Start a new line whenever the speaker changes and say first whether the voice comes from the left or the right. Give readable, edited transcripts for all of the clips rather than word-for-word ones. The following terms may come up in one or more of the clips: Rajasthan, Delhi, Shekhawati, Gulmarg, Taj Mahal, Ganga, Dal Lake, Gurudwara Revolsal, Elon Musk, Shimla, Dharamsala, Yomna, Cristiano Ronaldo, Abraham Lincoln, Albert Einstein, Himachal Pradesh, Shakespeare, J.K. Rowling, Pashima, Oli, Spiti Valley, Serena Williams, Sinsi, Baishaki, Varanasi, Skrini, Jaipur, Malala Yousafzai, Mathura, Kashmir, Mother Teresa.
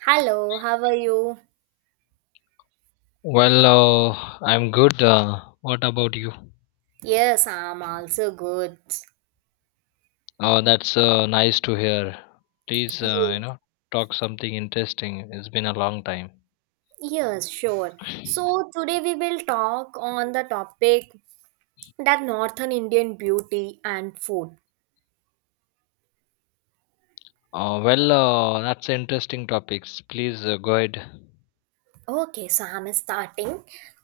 right: Hello, how are you?
left: Well, I'm good. What about you?
right: Yes, I'm also good.
left: Oh, that's nice to hear. Please,
right: You?
left: talk something interesting. It's been a long time.
right: Yes, sure. So today we will talk on the topic that Northern Indian beauty and food.
left: That's interesting topics. Please go ahead.
right: Okay, so I'm starting.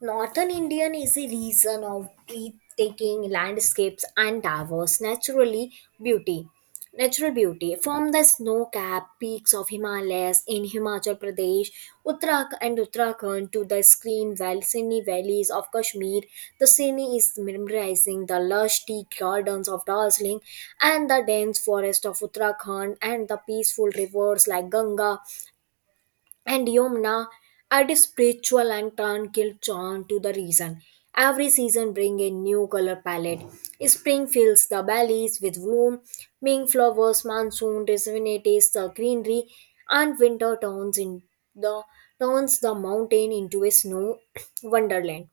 right: Northern Indian is a region of breathtaking landscapes and diverse naturally beauty. Natural beauty from the snow-capped peaks of Himalayas in Himachal Pradesh, Uttarakhand to the sunny valleys of Kashmir. The scenery is mesmerizing, the lush tea gardens of Darjeeling and the dense forest of Uttarakhand and the peaceful rivers like Ganga and Yomna add a spiritual and tranquil charm to the reason. Every season bring a new color palette. Spring fills the valleys with bloom, Ming flowers, monsoon rejuvenates the greenery, and winter turns in the turns the mountain into a snow wonderland.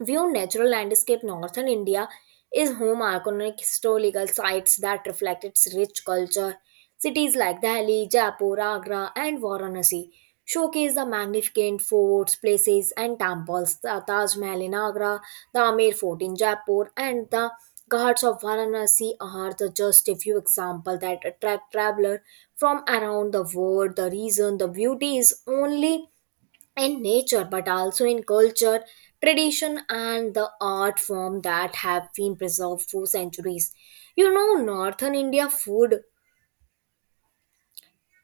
right: View natural landscape northern India is home iconic historical sites that reflect its rich culture. Cities like Delhi, Jaipur, Agra, and Varanasi showcase the magnificent forts, places, and temples. The Taj Mahal in Agra, the Amir Fort in Jaipur, and the Ghats of Varanasi are the just a few examples that attract travelers from around the world. The reason the beauty is only in nature but also in culture, tradition, and the art form that have been preserved for centuries. You know, northern India food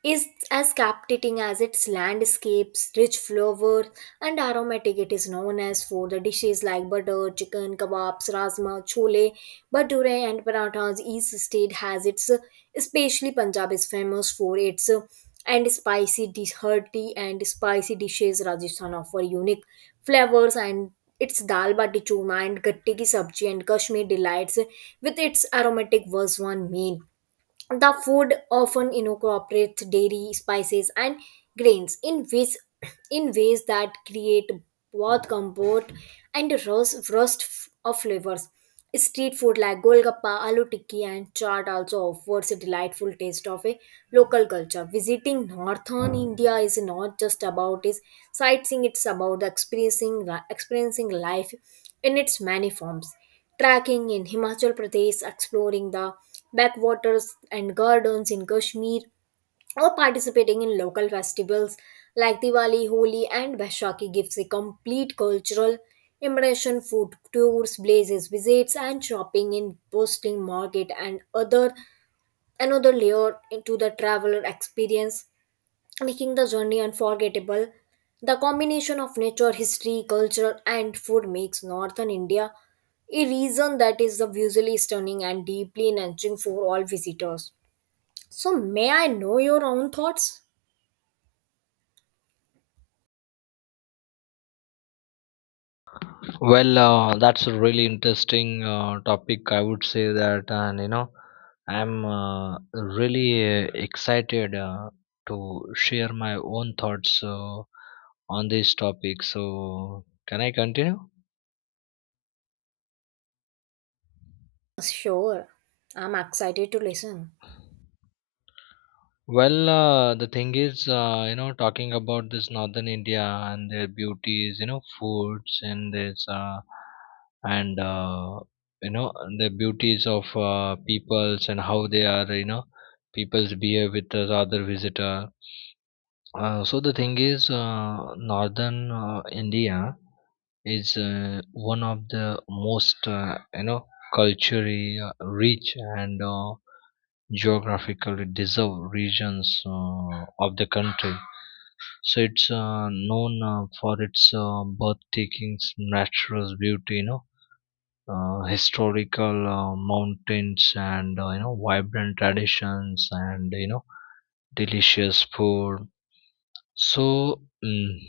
right: is as captivating as its landscapes, rich flavors, and aromatic. It is known as for the dishes like butter, chicken, kebabs, rasma, chole, bhature, and parathas. Each state has its, especially Punjab is famous for its and spicy hearty and spicy dishes. Rajasthan offer unique flavors and its dal bati churma and gatte ki sabji, and Kashmir delights with its aromatic was one main. The food often incorporates dairy, spices, and grains in ways that create both comfort and roast, roast f- of flavors. Street food like golgappa, aloo tikki, and chaat also offers a delightful taste of a local culture. Visiting northern India is not just about its sightseeing; it's about experiencing life in its many forms. Tracking in Himachal Pradesh, exploring the backwaters and gardens in Kashmir, or participating in local festivals like Diwali, Holi, and Vaishakhi gives a complete cultural immersion. Food tours, blazes, visits, and shopping in posting market and other another layer to the traveler experience, making the journey unforgettable. The combination of nature, history, culture, and food makes northern India a region that is visually stunning and deeply enriching for all visitors. So, may I know your own thoughts?
left: That's a really interesting topic. I would say that, and I'm really excited to share my own thoughts on this topic. So, can I continue?
right: Sure, I'm excited to listen.
left: The thing is, talking about this northern India and their beauties, foods and this, and you know, the beauties of peoples and how they are, peoples behave with the other visitor. So the thing is, northern India is one of the most, culturally rich and geographically deserved regions of the country. So it's known for its breathtaking's natural beauty, historical mountains and vibrant traditions and delicious food. So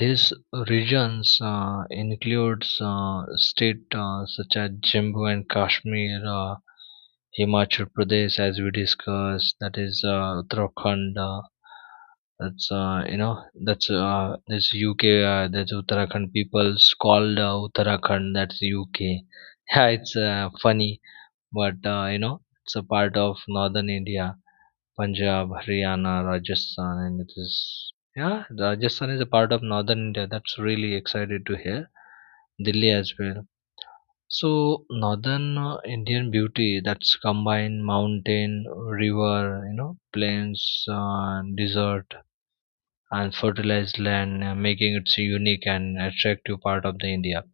left: these regions includes state such as Jammu and Kashmir. Himachal Pradesh, as we discussed, that is Uttarakhand. That's you know that's this UK. That's Uttarakhand people's called Uttarakhand. That's UK. Yeah, it's funny, but it's a part of northern India, Punjab, Haryana, Rajasthan, and it is yeah. Rajasthan is a part of northern India. That's really excited to hear. Delhi as well. So northern Indian beauty that's combine mountain, river, plains, desert, and fertilized land, making it a unique and attractive part of the India.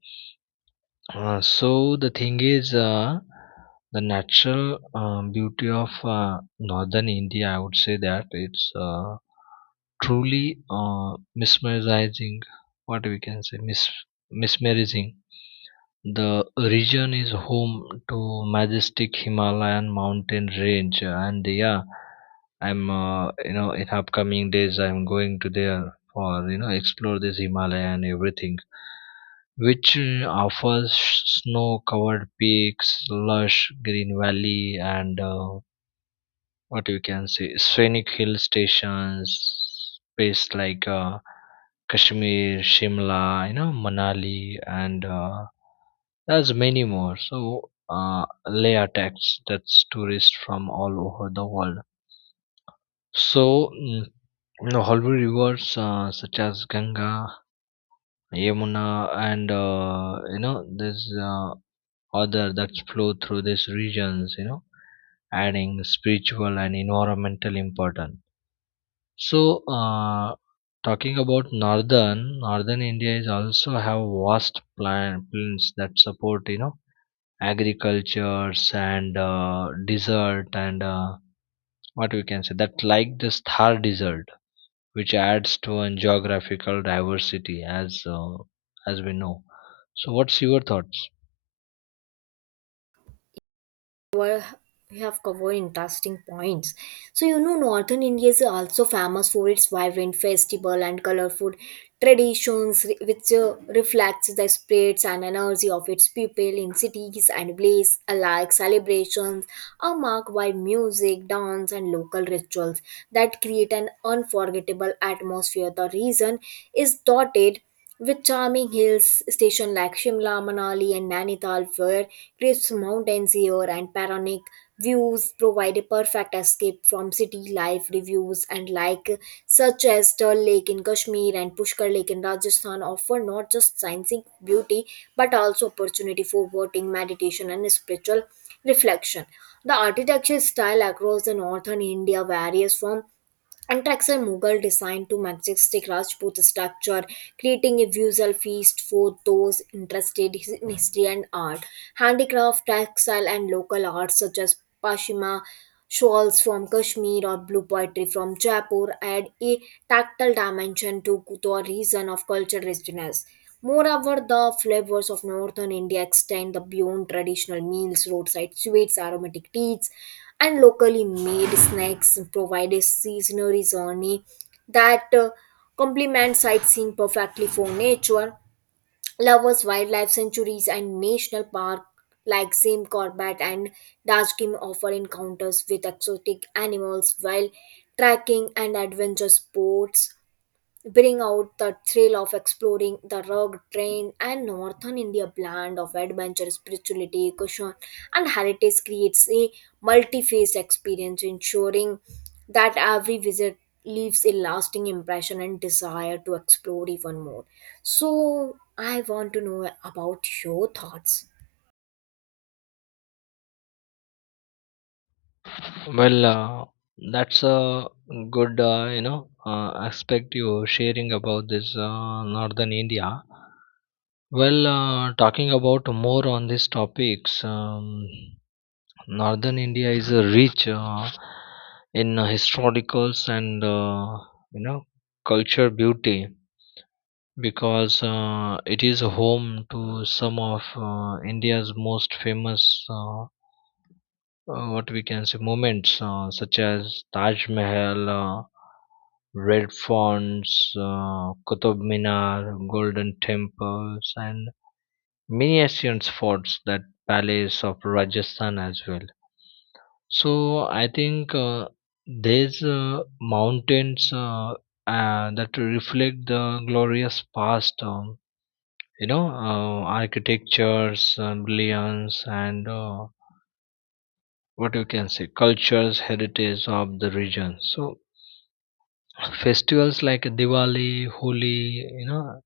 left: So the thing is, the natural beauty of northern India, I would say that it's truly mesmerizing. What we can say, mesmerizing. The region is home to majestic Himalayan mountain range, and yeah, I'm in upcoming days I'm going to there for explore this Himalaya and everything, which offers snow-covered peaks, lush green valley, and what you can say scenic hill stations, places like Kashmir, Shimla, Manali, and there's many more. So Leh attracts that's tourists from all over the world. So holy rivers such as Ganga, Yamuna, and there's other that flow through these regions, adding spiritual and environmental importance. So talking about northern India is also have vast plan plains that support agricultures and desert and what we can say that like the thar desert which adds to an geographical diversity as we know. So what's your thoughts?
right: Well, you have covered interesting points. So you know, Northern India is also famous for its vibrant festival and colorful traditions, which reflects the spirits and energy of its people in cities and villages alike. Celebrations are marked by music, dance, and local rituals that create an unforgettable atmosphere. The region is dotted with charming hills station like Shimla, Manali, and Nainital, where crisp mountains air and panoramic views provide a perfect escape from city life reviews and like such as Dal Lake in Kashmir and Pushkar Lake in Rajasthan offer not just scientific beauty but also opportunity for voting, meditation and spiritual reflection. The architecture style across the northern India varies from Attacks are Mughal designed to majestic Rajput structure, creating a visual feast for those interested in history and art. Handicraft, textile, and local arts such as Pashima shawls from Kashmir or blue pottery from Jaipur add a tactile dimension to the region of cultural richness. Moreover, the flavors of northern India extend the beyond traditional meals, roadside sweets, aromatic teas, and locally made snacks provide a seasonal journey that complements sightseeing perfectly for nature lovers, wildlife sanctuaries, and national park like Zim Corbett and Dashkim offer encounters with exotic animals while trekking and adventure sports bring out the thrill of exploring the rugged terrain and northern India blend of adventure, spirituality, caution, and heritage creates a multi-phase experience, ensuring that every visit leaves a lasting impression and desire to explore even more. So, I want to know about your thoughts.
left: well uh, that's a good aspect you sharing about this northern india. Talking about more on these topics, northern india is rich in historicals and you know culture beauty because it is home to some of india's most famous what we can say moments such as taj mahal, red fonts, qutub minar, golden temples, and many ancient forts, that palace of rajasthan as well. So I think there's mountains that reflect the glorious past. Architectures, brilliance, and what you can say, cultures, heritage of the region. So festivals like Diwali, Holi,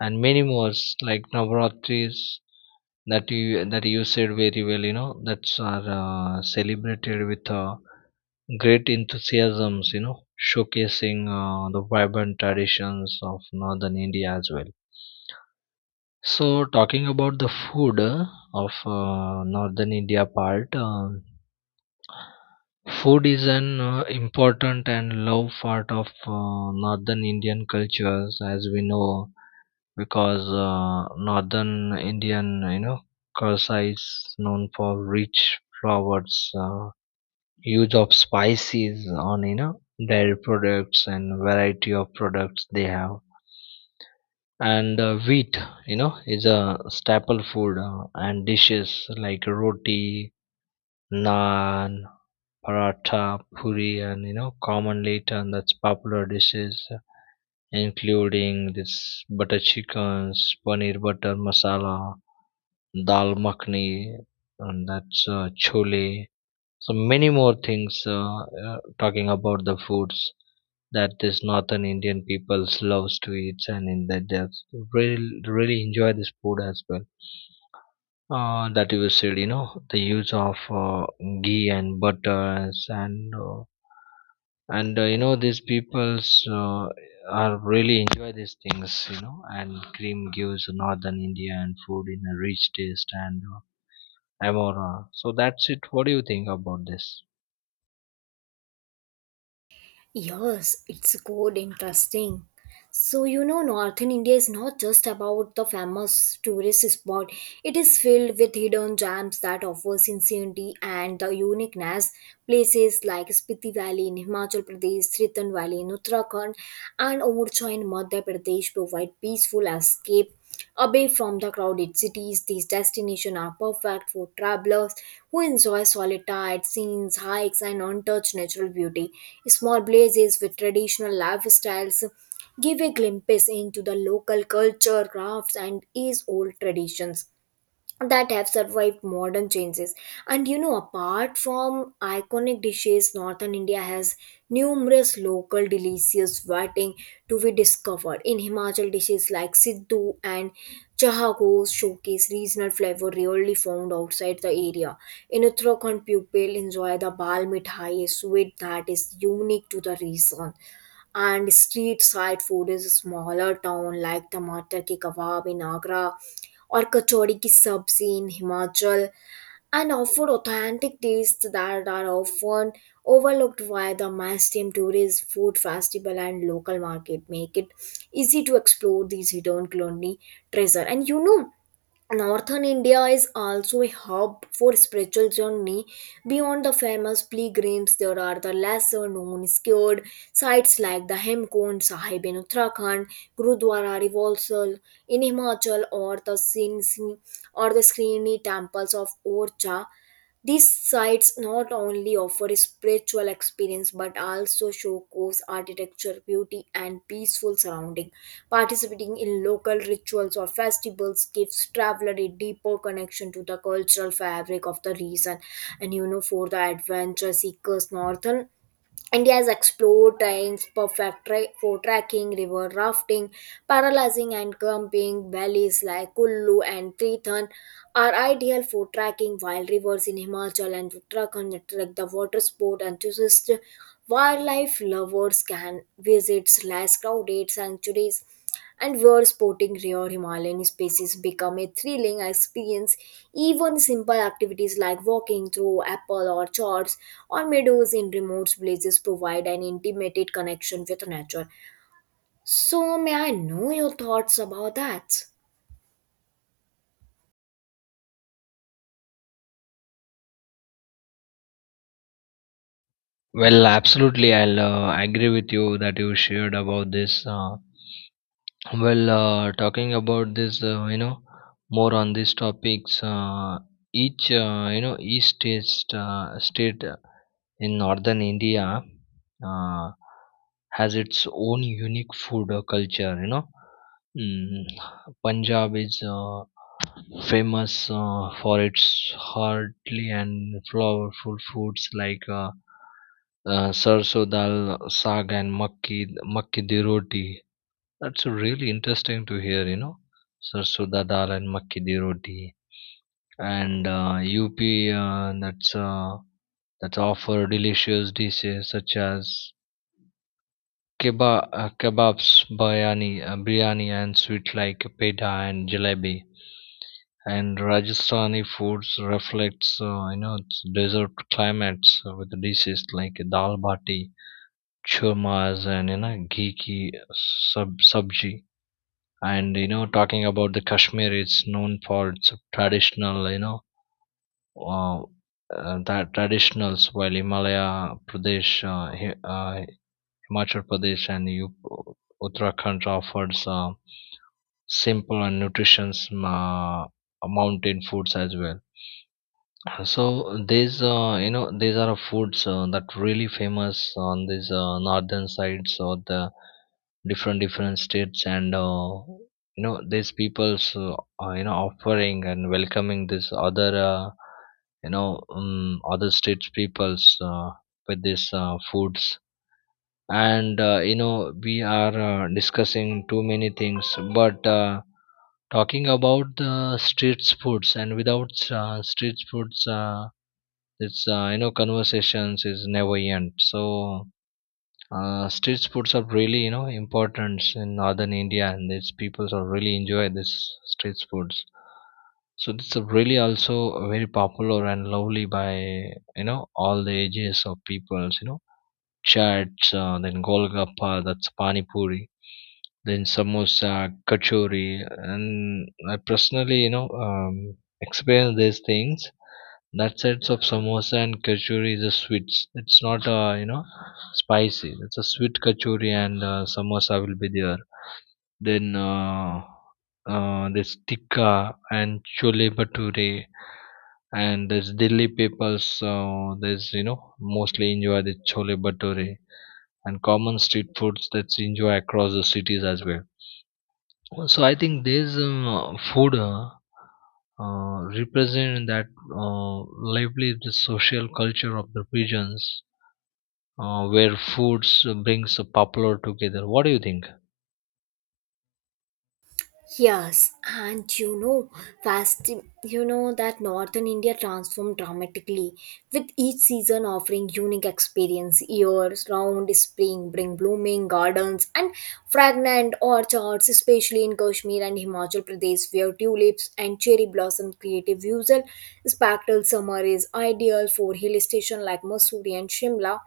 left: and many more like Navaratris that you said very well. You know, that's are celebrated with. Great enthusiasms, showcasing the vibrant traditions of northern India as well. So, talking about the food of northern India part, food is an important and love part of northern Indian cultures, as we know, because northern Indian, culture is known for rich flowers. Use of spices on dairy products and variety of products they have and wheat is a staple food and dishes like roti, naan, paratha, puri, and commonly eaten that's popular dishes including this butter chickens, paneer butter masala, dal makhni, and that's chole, so many more things. Talking about the foods that this northern Indian peoples loves to eat and in that they have really enjoy this food as well. That you said, you know, the use of ghee and butters and these peoples are really enjoy these things, you know, and cream gives northern Indian food in a rich taste and amora. So that's it. What do you think about this?
right: Yes, it's good, interesting. So, you know, northern India is not just about the famous tourist spot. It is filled with hidden gems that offer sincerity and the uniqueness. Places like Spiti Valley in Himachal Pradesh, Triton Valley in Uttarakhand, and Orcha in Madhya Pradesh provide peaceful escape away from the crowded cities. These destinations are perfect for travelers who enjoy solitary scenes, hikes, and untouched natural beauty. Small places with traditional lifestyles give a glimpse into the local culture, crafts, and its old traditions that have survived modern changes. And you know, apart from iconic dishes, northern India has numerous local delicious waiting to be discovered in Himachal. Dishes like siddhu and chahagos showcase regional flavor rarely found outside the area. In Uttarakhand, people enjoy the bal mithai, a sweet that is unique to the region, and street side food is smaller town like tamatar ke kebab in Agra or kachori ki sabzi in Himachal and offer authentic tastes that are often overlooked by the mainstream tourist food festival and local market make it easy to explore these hidden culinary treasure. And you know, Northern India is also a hub for spiritual journey. Beyond the famous pilgrims, there are the lesser known scared sites like the Hemkund Sahib in Uttarakhand, Gurudwara Revolsal in Himachal, or the Sinsi or the Skrini temples of Orcha. These sites not only offer a spiritual experience but also showcase architecture, beauty, and peaceful surrounding. Participating in local rituals or festivals gives traveler a deeper connection to the cultural fabric of the region. And you know, for the adventure seekers, northern India has explored trains, for trekking, river rafting, paralyzing and camping. Valleys like Kullu and Triton are ideal for trekking, while rivers in Himachal and Uttarakhand attract the water sport enthusiasts. Wildlife lovers can visit less crowded sanctuaries and where sporting rare Himalayan species become a thrilling experience. Even simple activities like walking through apple orchards or meadows in remote places provide an intimate connection with nature. So, may I know your thoughts about that?
left: Well, absolutely. I'll agree with you that you shared about this. Well, talking about this, more on these topics. Each, each state in northern India uh, has its own unique food culture. Mm, Punjab is famous for its hearty and flavorful foods like sarso dal, saag, and makki di roti. That's really interesting to hear, you know. Sarsoda dal and makki di roti, and UP uh, that's uh, that's offer delicious dishes such as kebabs, biryani, and sweet like peda and jalebi. And Rajasthani foods reflects its desert climates with dishes like dal bati, churmas, and ghee ki sub sabji. And talking about the kashmir, it's known for its traditional uh, that traditionals, while himachal pradesh and uttarakhand offers simple and nutritious mountain foods as well. So these, these are foods that really famous on this northern sides of the different different states. And these people's are, you know, offering and welcoming this other other states peoples with these foods. And we are discussing too many things, but talking about the street foods, and without street foods it's you know conversations is never end. So street foods are really, important in northern india, and its peoples are really enjoy this street foods. So this is really also very popular and lovely by, all the ages of peoples, you know, chaats, then golgappa, that's pani puri, then samosa, kachori, and I personally, experience these things, that sets of samosa and kachori is a sweet. It's not spicy. It's a sweet kachori and samosa will be there. Then there's tikka and chole bhature, and there's Delhi people. So there's, mostly enjoy the chole bhature and common street foods that's enjoy across the cities as well. So I think this food represent that lively the social culture of the regions where foods brings the popular together. What do you think?
right: Yes, and you know, fast, you know that northern India transformed dramatically with each season offering unique experience. Years round spring bring blooming gardens and fragrant orchards, especially in Kashmir and Himachal Pradesh, where tulips and cherry blossom create a visual spectacle. Summer is ideal for hill stations like Mussoorie and Shimla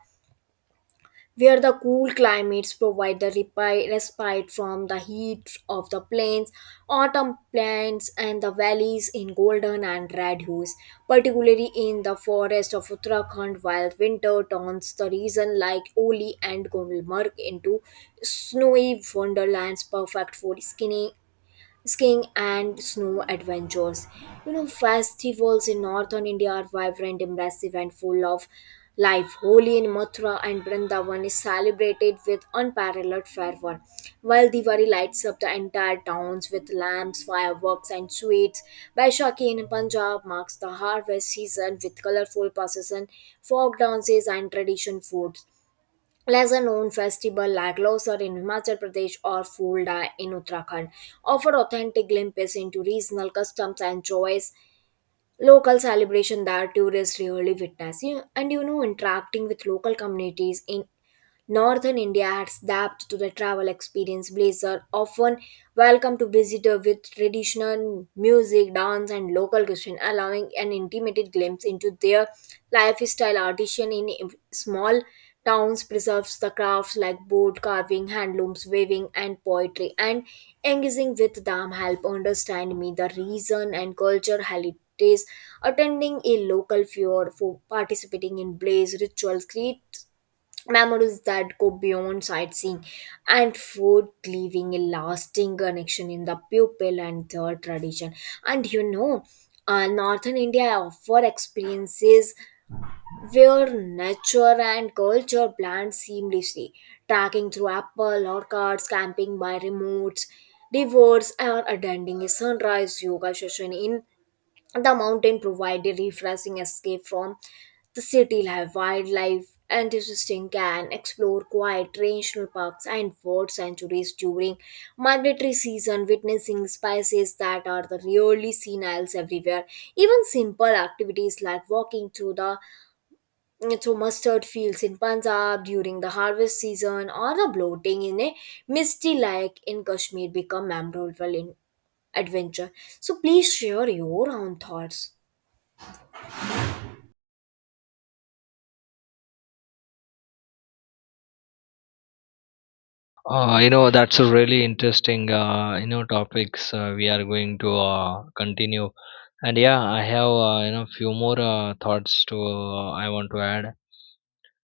right: where the cool climates provide the respite from the heat of the plains, autumn plains and the valleys in golden and red hues, particularly in the forest of Uttarakhand, while winter turns the region like Oli and Gulmarg into snowy wonderlands perfect for skiing and snow adventures. You know, festivals in northern India are vibrant, impressive, and full of life. Holi in Mathura and Vrindavan is celebrated with unparalleled fervor, while Diwali lights up the entire towns with lamps, fireworks, and sweets. Baishaki in Punjab marks the harvest season with colorful procession, folk dances, and tradition food. Lesser known festival like Losar in Himachal Pradesh or Fulda in Uttarakhand offer authentic glimpses into regional customs and joys, local celebration that tourists rarely witness. And you know, interacting with local communities in Northern India has adapted to the travel experience. Places are often welcome to visitor with traditional music, dance, and local cuisine, allowing an intimate glimpse into their lifestyle. Artisan in small towns preserves the crafts like boat carving, handlooms, weaving, and poetry, and engaging with them help understand me the reason and culture heritage attending a local fair for participating in blaze rituals creates memories that go beyond sightseeing and food leaving a lasting connection in the pupil and their tradition. And you know, northern India offer experiences where nature and culture blend seamlessly, tracking through apple orchards, camping by remote rivers, or attending a sunrise yoga session in the mountain provide a refreshing escape from the city life, wildlife, and interesting can explore quiet national parks and bird sanctuaries during migratory season, witnessing species that are the rarely seen else everywhere. Even simple activities like walking through mustard fields in Punjab during the harvest season or the bloating in a misty lake in Kashmir become memorable in adventure. So please share your own thoughts.
left: That's a really interesting topics we are going to continue. And yeah, I have few more thoughts to I want to add.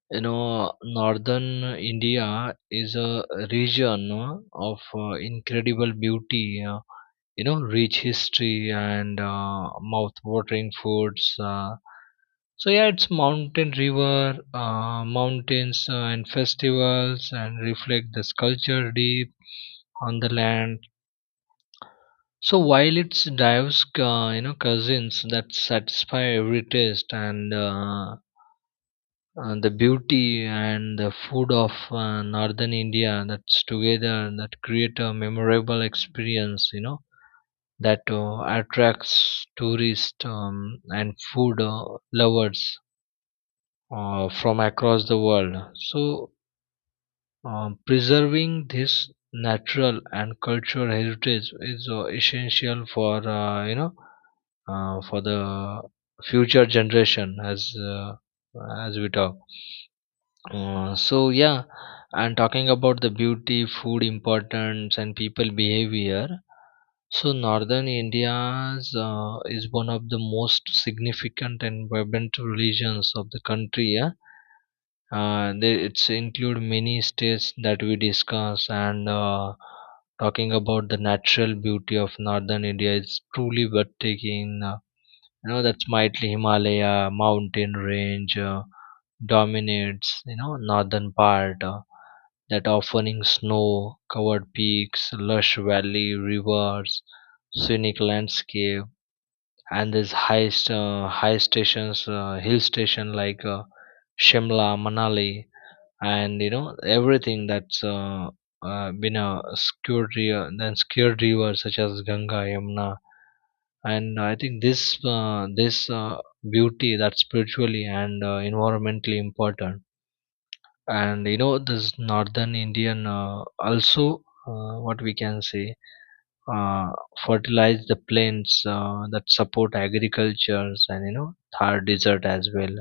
left: You know, northern India is a region of incredible beauty, rich history, and mouth-watering foods. So yeah, it's mountains and festivals and reflect the culture deep on the land. So while it's diverse, cousins that satisfy every taste. And the beauty and the food of northern india, that's together, that create a memorable experience, you know, that attracts tourists, and food lovers from across the world. So, preserving this natural and cultural heritage is essential for for the future generation as we talk. So yeah, and talking about the beauty, food importance, and people behavior. So northern India's is one of the most significant and vibrant regions of the country. Yeah, it's include many states that we discuss. And talking about the natural beauty of northern India is truly breathtaking. That's mighty Himalaya mountain range dominates. You know, northern part. That offering snow covered peaks, lush valley rivers, scenic landscape, and these high, st- high stations, hill station like Shimla, Manali, and everything. That's, been a scared river, then scared rivers such as Ganga, Yamuna, and I think this beauty that's spiritually and environmentally important. And this northern indian also what we can say uh, fertilize the plains that support agricultures, and thar desert as well,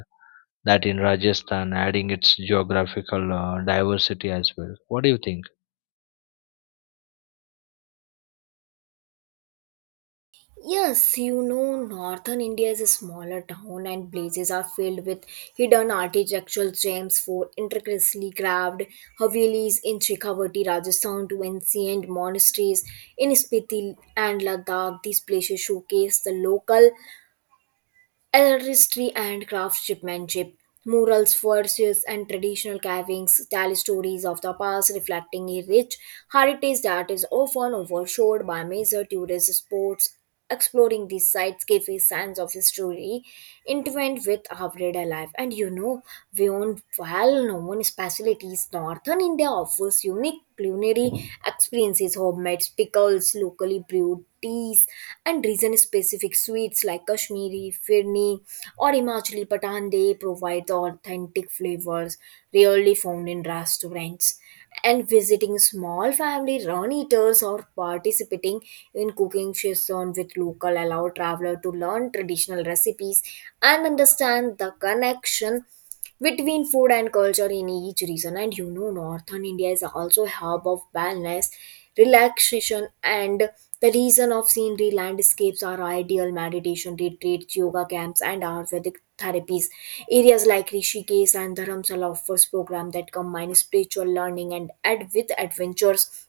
left: that in rajasthan, adding its geographical diversity as well. What do you think?
right: Yes, you know, northern India is a smaller town and places are filled with hidden architectural gems for intricately carved Havelis in Shekhawati, Rajasthan to ancient monasteries in Spiti and Ladakh. These places showcase the local artistry and craftsmanship, murals, verses, and traditional carvings tell stories of the past, reflecting a rich heritage that is often overshadowed by major tourist spots. Exploring these sites gives a sense of history intertwined with everyday life. And you know, beyond well-known specialties, northern India offers unique culinary experiences, homemade pickles, locally brewed teas, and region specific sweets like Kashmiri, Firni, or Himachali Patan. They provide the authentic flavors rarely found in restaurants. And visiting small family run eaters or participating in cooking sessions with local allow traveler to learn traditional recipes and understand the connection between food and culture in each region. And you know, northern India is also a hub of wellness relaxation, and the region of scenery landscapes are ideal meditation retreats, yoga camps, and ayurvedic therapies. Areas like Rishikesh and Dharamsala offers program that combine spiritual learning and ad with adventures,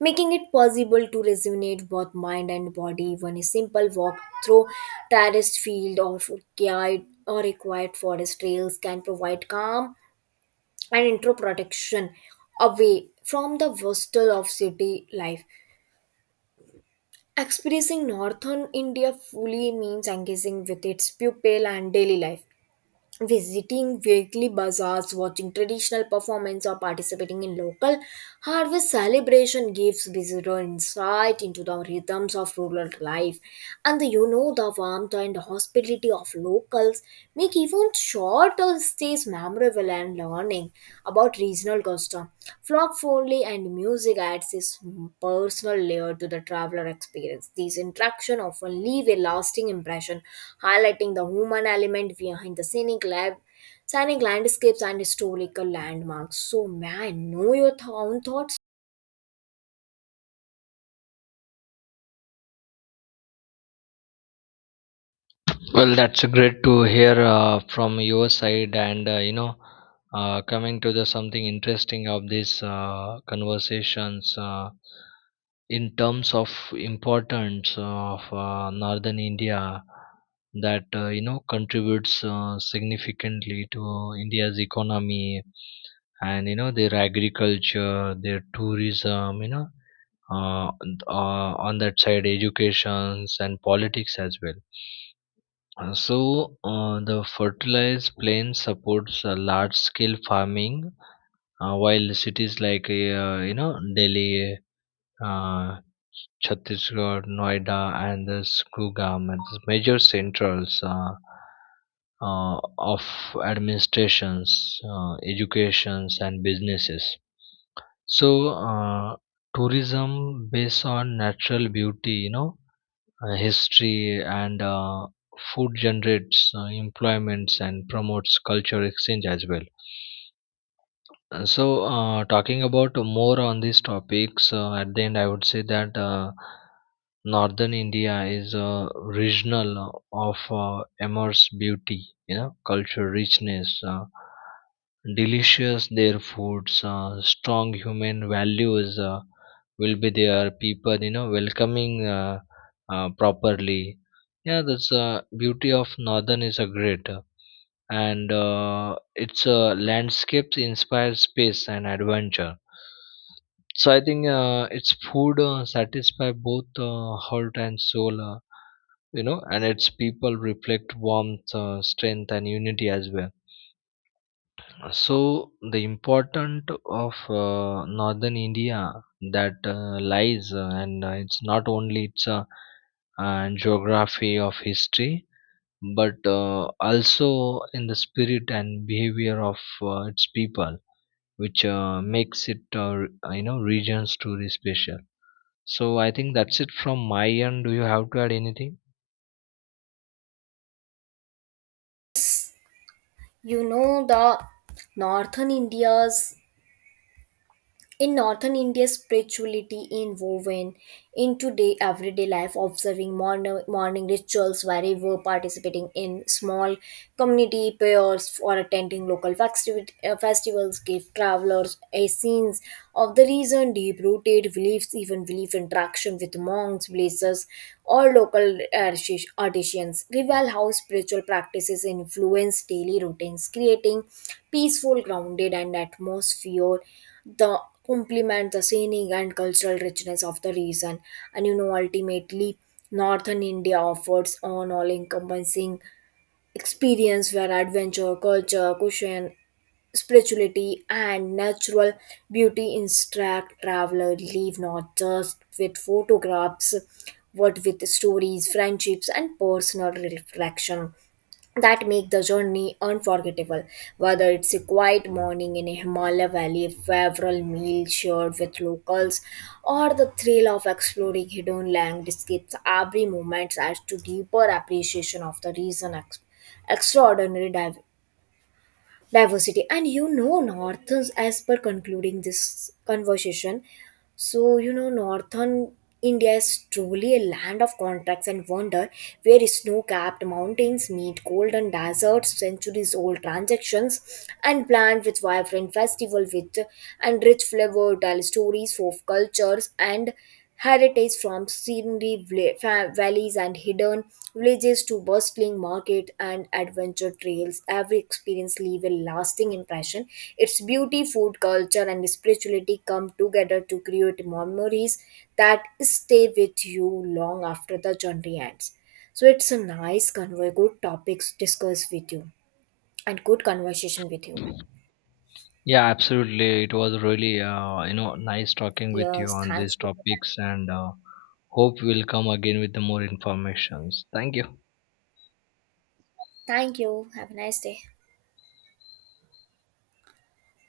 right: making it possible to resonate both mind and body. Even a simple walk through terraced field or quiet or a quiet forest trails can provide calm and intro protection away from the bustle of city life. Experiencing northern India fully means engaging with its pupil and daily life, visiting weekly bazaars, watching traditional performance, or participating in local harvest celebration gives visitor insight into the rhythms of rural life. And the, you know, the warmth and hospitality of locals make even short stays memorable and learning about regional custom, folk folly and music adds this personal layer to the traveler experience. These interactions often leave a lasting impression, highlighting the human element behind the scenic lab. Scenic landscapes and historical landmarks. So, may I know your own thoughts?
left: Well, that's great to hear from your side. And coming to the something interesting of these conversations in terms of importance of northern India, that contributes significantly to India's economy and their agriculture, their tourism, on that side educations and politics as well. So, the fertilized plain supports large-scale farming, while cities like Delhi, uh, Chhattisgarh, Noida, and the Gurugram, and the major centers of administrations, educations, and businesses. So, tourism based on natural beauty, history and food generates employments and promotes culture exchange as well. So, talking about more on these topics, at the end, I would say that northern India is a regional of immense beauty, culture richness, delicious their foods, strong human values will be there. People, welcoming properly. Yeah, that's beauty of northern is a great. And its landscapes inspire space and adventure. So I think its food satisfy both heart and soul. And its people reflect warmth, strength, and unity as well. So the important of northern India that lies, and it's not only its geography of history, but also in the spirit and behavior of its people, which makes it region story special. So I think that's it from my end. Do you have to add anything?
right: You know, the northern India's in northern India, spirituality woven into day everyday life, observing morning rituals wherever, participating in small community prayers, or attending local festivals give travelers a sense of the reason, deep-rooted beliefs, even belief interaction with monks, blazers, or local artisans reveal how spiritual practices influence daily routines, creating peaceful, grounded, and atmosphere the complement the scenic and cultural richness of the region. And you know, ultimately northern India offers an all encompassing experience where adventure culture cushion spirituality and natural beauty instruct traveler leave not just with photographs but with stories friendships and personal reflection that make the journey unforgettable. Whether it's a quiet morning in a Himalaya valley, a favorable meal shared with locals, or the thrill of exploring hidden landscapes, every moment adds to deeper appreciation of the reason extraordinary diversity. And you know, Northern as per concluding this conversation, so you know, Northern India is truly a land of contrasts and wonder where snow capped mountains meet golden deserts, centuries old transactions, and planned with vibrant festival with and rich flavor, tell stories, folk cultures, and Heritage from scenery valleys and hidden villages to bustling market and adventure trails, every experience leave a lasting impression. Its beauty, food, culture, and spirituality come together to create memories that stay with you long after the journey ends. So it's a nice convo, good topics discussed with you, and good conversation with you.
left: Yeah, absolutely. It was really nice talking with you
right: Yes,
left: on
right: thanks
left: these
right: for your
left: topics. And hope we'll come again with the more informations. Thank you.
right: time. Thank you. Have a nice day.